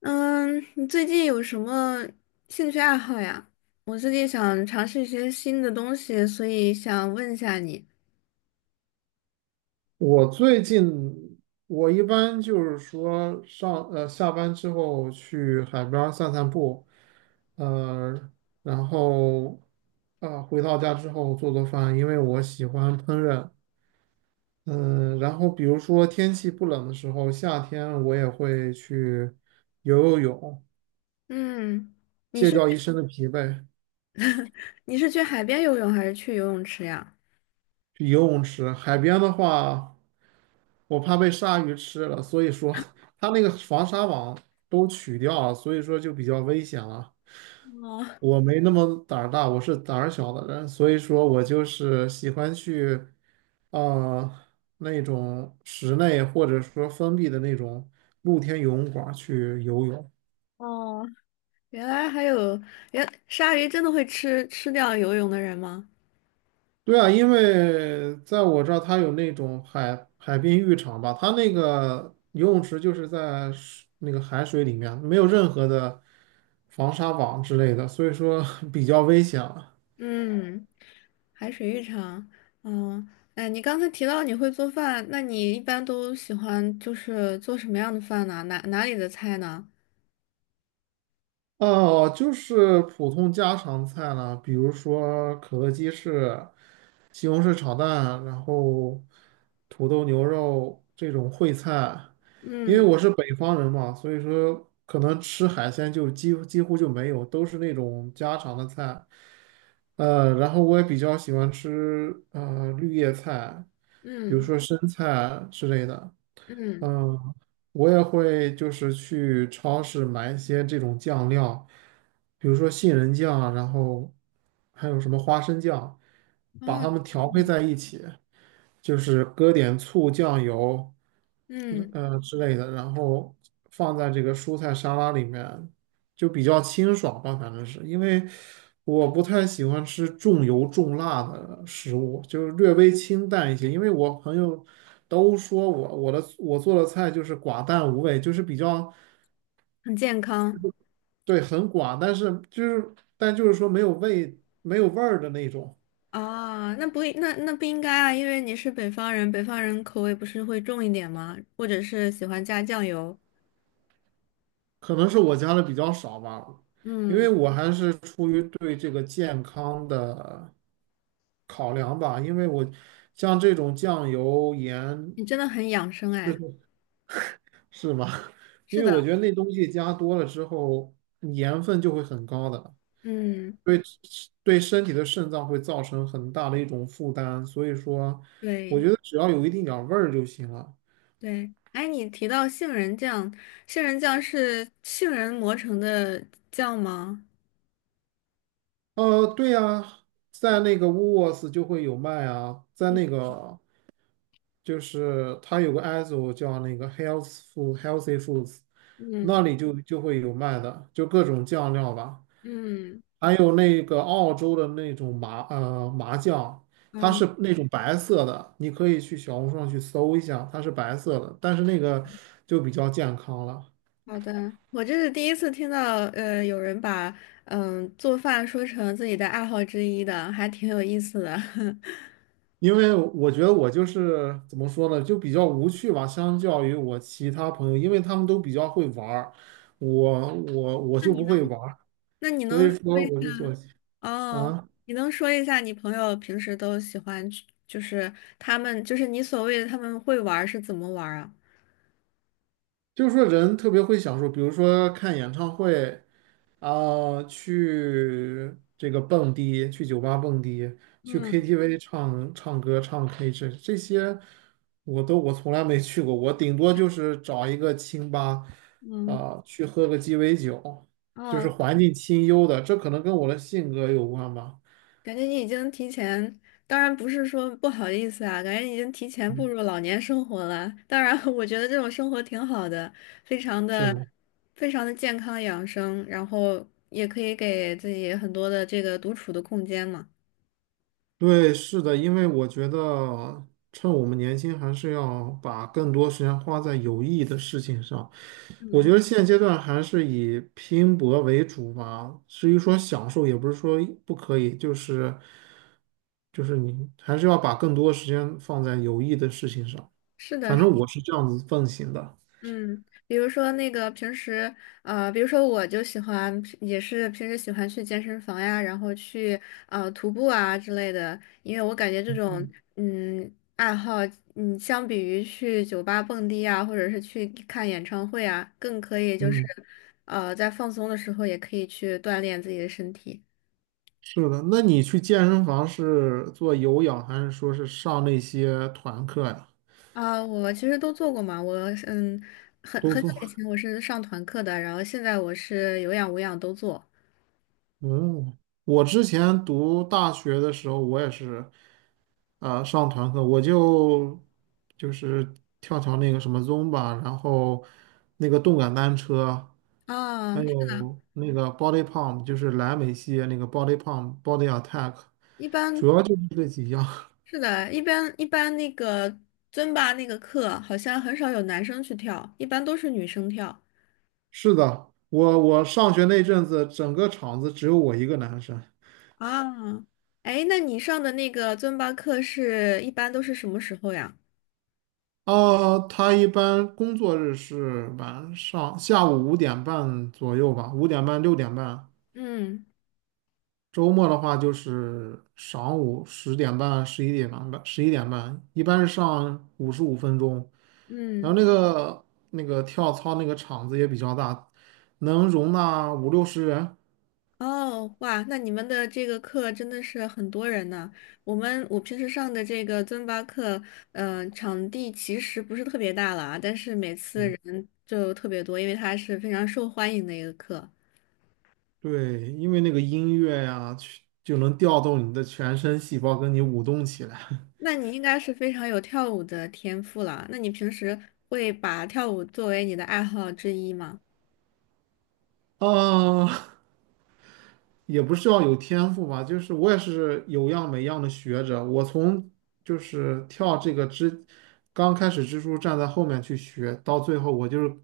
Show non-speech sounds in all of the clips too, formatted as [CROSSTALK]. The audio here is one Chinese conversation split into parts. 嗯，你最近有什么兴趣爱好呀？我最近想尝试一些新的东西，所以想问一下你，我最近我一般就是说下班之后去海边儿散散步，呃，然后回到家之后做做饭，因为我喜欢烹饪。嗯、然后比如说天气不冷的时候，夏天我也会去游游泳，嗯，你卸是 掉一身的疲惫。[LAUGHS] 你是去海边游泳还是去游泳池呀？去游泳池。海边的话，我怕被鲨鱼吃了，所以说它那个防鲨网都取掉了，所以说就比较危险了。哦我没那么胆儿大，我是胆儿小的人，所以说我就是喜欢去，呃，那种室内或者说封闭的那种露天游泳馆去游泳。哦，[LAUGHS] 原来还有，鲨鱼真的会吃掉游泳的人吗？对啊，因为在我这儿，它有那种海滨浴场吧，它那个游泳池就是在水那个海水里面，没有任何的防沙网之类的，所以说 [LAUGHS] 比较危险。嗯，海水浴场，嗯，哎，你刚才提到你会做饭，那你一般都喜欢就是做什么样的饭呢？哪里的菜呢？哦，就是普通家常菜了，比如说可乐鸡翅、西红柿炒蛋，然后土豆牛肉这种烩菜。因为嗯。我是北方人嘛，所以说可能吃海鲜就几乎就没有，都是那种家常的菜。然后我也比较喜欢吃绿叶菜，比如嗯说生菜之类的。嗯，嗯，我也会就是去超市买一些这种酱料，比如说杏仁酱啊，然后还有什么花生酱，把哦，它们调配嗯，在一起。就是搁点醋、酱油，嗯，之类的，然后放在这个蔬菜沙拉里面，就比较清爽吧。反正是因为我不太喜欢吃重油重辣的食物，就是略微清淡一些。因为我朋友都说我做的菜就是寡淡无味，就是比较。很健康。对，很寡，但是就是但就是说没有味儿的那种。啊，那不应该啊，因为你是北方人，北方人口味不是会重一点吗？或者是喜欢加酱油。可能是我加的比较少吧，因嗯，为我还是出于对这个健康的考量吧，因为我像这种酱油、盐。你真的很养生哎。是吧？[LAUGHS] 因是为我的，觉得那东西加多了之后，盐分就会很高的。嗯，对。对身体的肾脏会造成很大的一种负担，所以说，我对觉得只要有一定点儿味儿就行了。对。哎，你提到杏仁酱，杏仁酱是杏仁磨成的酱吗？对呀，在那个 w o o 就会有卖啊，在嗯那个。就是它有个 ISO 叫那个 Health Food Healthy Foods，嗯那里就会有卖的，就各种酱料吧，嗯，还有那个澳洲的那种麻酱，它是哦，那种白色的，你可以去小红书上去搜一下，它是白色的，但是那个就比较健康了。好的，我这是第一次听到，有人把做饭说成自己的爱好之一的，还挺有意思的。[LAUGHS] 因为我觉得我就是怎么说呢，就比较无趣吧，相较于我其他朋友，因为他们都比较会玩儿，我那就你不能？会玩儿，那你所能以说说一我就做。哦？啊，你能说一下你朋友平时都喜欢去就是他们，就是你所谓的他们会玩儿是怎么玩儿啊？就是说人特别会享受，比如说看演唱会啊，去这个蹦迪，去酒吧蹦迪，去 嗯 KTV 唱唱歌、唱 K 这些，我从来没去过，我顶多就是找一个清吧嗯，啊，去喝个鸡尾酒，就哦，是环境清幽的，这可能跟我的性格有关吧。感觉你已经提前，当然不是说不好意思啊，感觉你已经提前步嗯，入老年生活了。当然，我觉得这种生活挺好的，非常的、是。非常的健康养生，然后也可以给自己很多的这个独处的空间嘛。对，是的，因为我觉得趁我们年轻，还是要把更多时间花在有意义的事情上。我嗯，觉得现阶段还是以拼搏为主吧。至于说享受，也不是说不可以，就是你还是要把更多时间放在有意义的事情上。是的，反是，正我是这样子奉行的。嗯，比如说那个平时，比如说我就喜欢，也是平时喜欢去健身房呀，然后去徒步啊之类的，因为我感觉这种嗯爱好，相比于去酒吧蹦迪啊，或者是去看演唱会啊，更可以就是，嗯，在放松的时候也可以去锻炼自己的身体。是的。那你去健身房是做有氧，还是说是上那些团课呀？啊，我其实都做过嘛，嗯，很都很久做。以前我是上团课的，然后现在我是有氧无氧都做。哦，我之前读大学的时候，我也是上团课，我就是跳跳那个什么 z o m b a， 然后那个动感单车，还啊，有那个 Body Pump，就是莱美系列那个 Body Pump、Body Attack，一般主要就是这几样。是的，一般那个尊巴那个课好像很少有男生去跳，一般都是女生跳 [LAUGHS] 是的，我上学那阵子，整个厂子只有我一个男生。啊。哎，那你上的那个尊巴课是一般都是什么时候呀？啊，他一般工作日是晚上下午五点半左右吧，五点半6:30。嗯周末的话就是晌午10:30、十一点半，一般是上55分钟。然嗯，后那个跳操那个场子也比较大，能容纳五六十人。哦，哇，那你们的这个课真的是很多人呢。我平时上的这个尊巴课，场地其实不是特别大了啊，但是每次对人就特别多，因为它是非常受欢迎的一个课。对，因为那个音乐呀，去就能调动你的全身细胞，跟你舞动起来。那你应该是非常有跳舞的天赋了。那你平时会把跳舞作为你的爱好之一吗？啊，也不是要有天赋吧，就是我也是有样没样的学着。我从就是跳这个支，刚开始蜘蛛站在后面去学，到最后我就是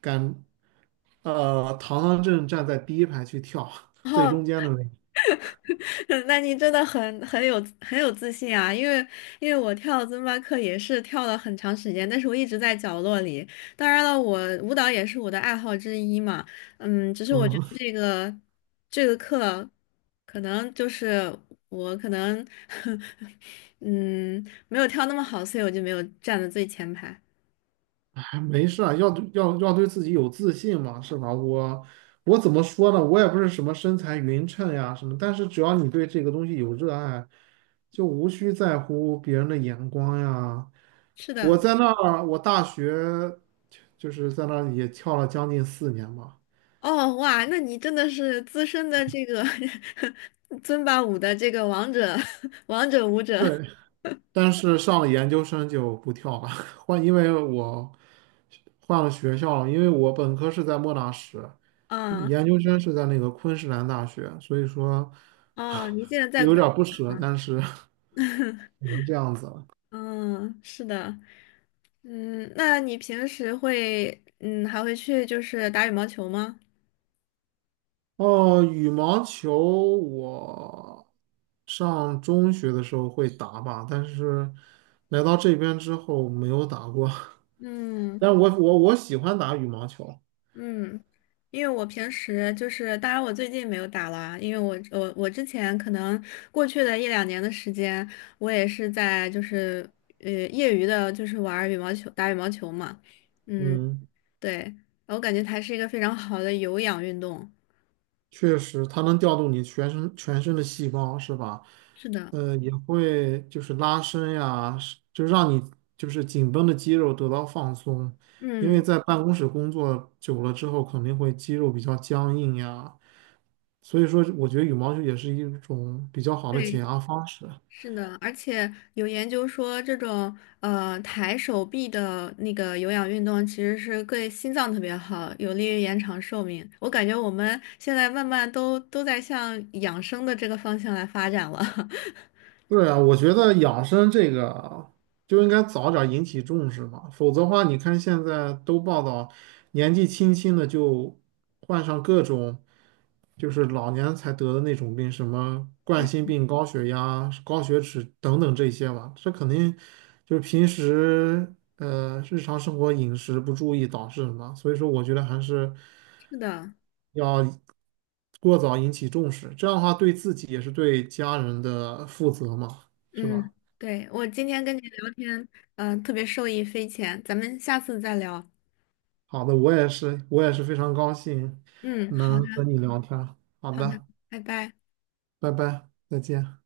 敢，堂堂正正站在第一排去跳，[LAUGHS] 最哦，中间的位置。[LAUGHS] 那你真的很有自信啊！因为我跳尊巴课也是跳了很长时间，但是我一直在角落里。当然了，我舞蹈也是我的爱好之一嘛。只是我觉嗯，得这个课可能就是我可能 [LAUGHS] 嗯没有跳那么好，所以我就没有站在最前排。哎没事啊，要对自己有自信嘛，是吧？我怎么说呢？我也不是什么身材匀称呀什么，但是只要你对这个东西有热爱，就无需在乎别人的眼光呀。是我的。在那儿，我大学就是在那儿也跳了将近4年吧。哦，哇，那你真的是资深的这个 [LAUGHS] 尊巴舞的这个王者，[LAUGHS] 王者舞者对，但是上了研究生就不跳了，[LAUGHS] 换，因为我换了学校了，因为我本科是在莫纳什，啊，研究生是在那个昆士兰大学，所以说 哦，你 [LAUGHS] 现在在有昆 点儿不舍，但是 [LAUGHS] 只 [LAUGHS] 能这样子了。嗯，是的，那你平时会，还会去就是打羽毛球吗？哦，羽毛球我上中学的时候会打吧，但是来到这边之后没有打过，[LAUGHS] 嗯。但我喜欢打羽毛球。嗯，因为我平时就是，当然我最近没有打了，因为我之前可能过去的一两年的时间，我也是在就是业余的，就是玩儿羽毛球，打羽毛球嘛。嗯，嗯。对，我感觉它是一个非常好的有氧运动。确实，它能调动你全身的细胞，是吧？是的，也会就是拉伸呀，是就让你就是紧绷的肌肉得到放松，因嗯，为在办公室工作久了之后，肯定会肌肉比较僵硬呀。所以说，我觉得羽毛球也是一种比较好的解对。压方式。是的，而且有研究说，这种抬手臂的那个有氧运动其实是对心脏特别好，有利于延长寿命。我感觉我们现在慢慢都在向养生的这个方向来发展了。[LAUGHS] 对啊，我觉得养生这个就应该早点引起重视嘛。否则的话，你看现在都报道年纪轻轻的就患上各种就是老年才得的那种病，什么冠心嗯，病、高血压、高血脂等等这些吧，这肯定就是平时日常生活饮食不注意导致的嘛，所以说我觉得还是是的，要过早引起重视，这样的话对自己也是对家人的负责嘛，是吧？嗯，对，我今天跟你聊天，特别受益匪浅，咱们下次再聊。好的，我也是，我也是非常高兴嗯，好能的，和你聊天儿。好好的，的，拜拜。拜拜，再见。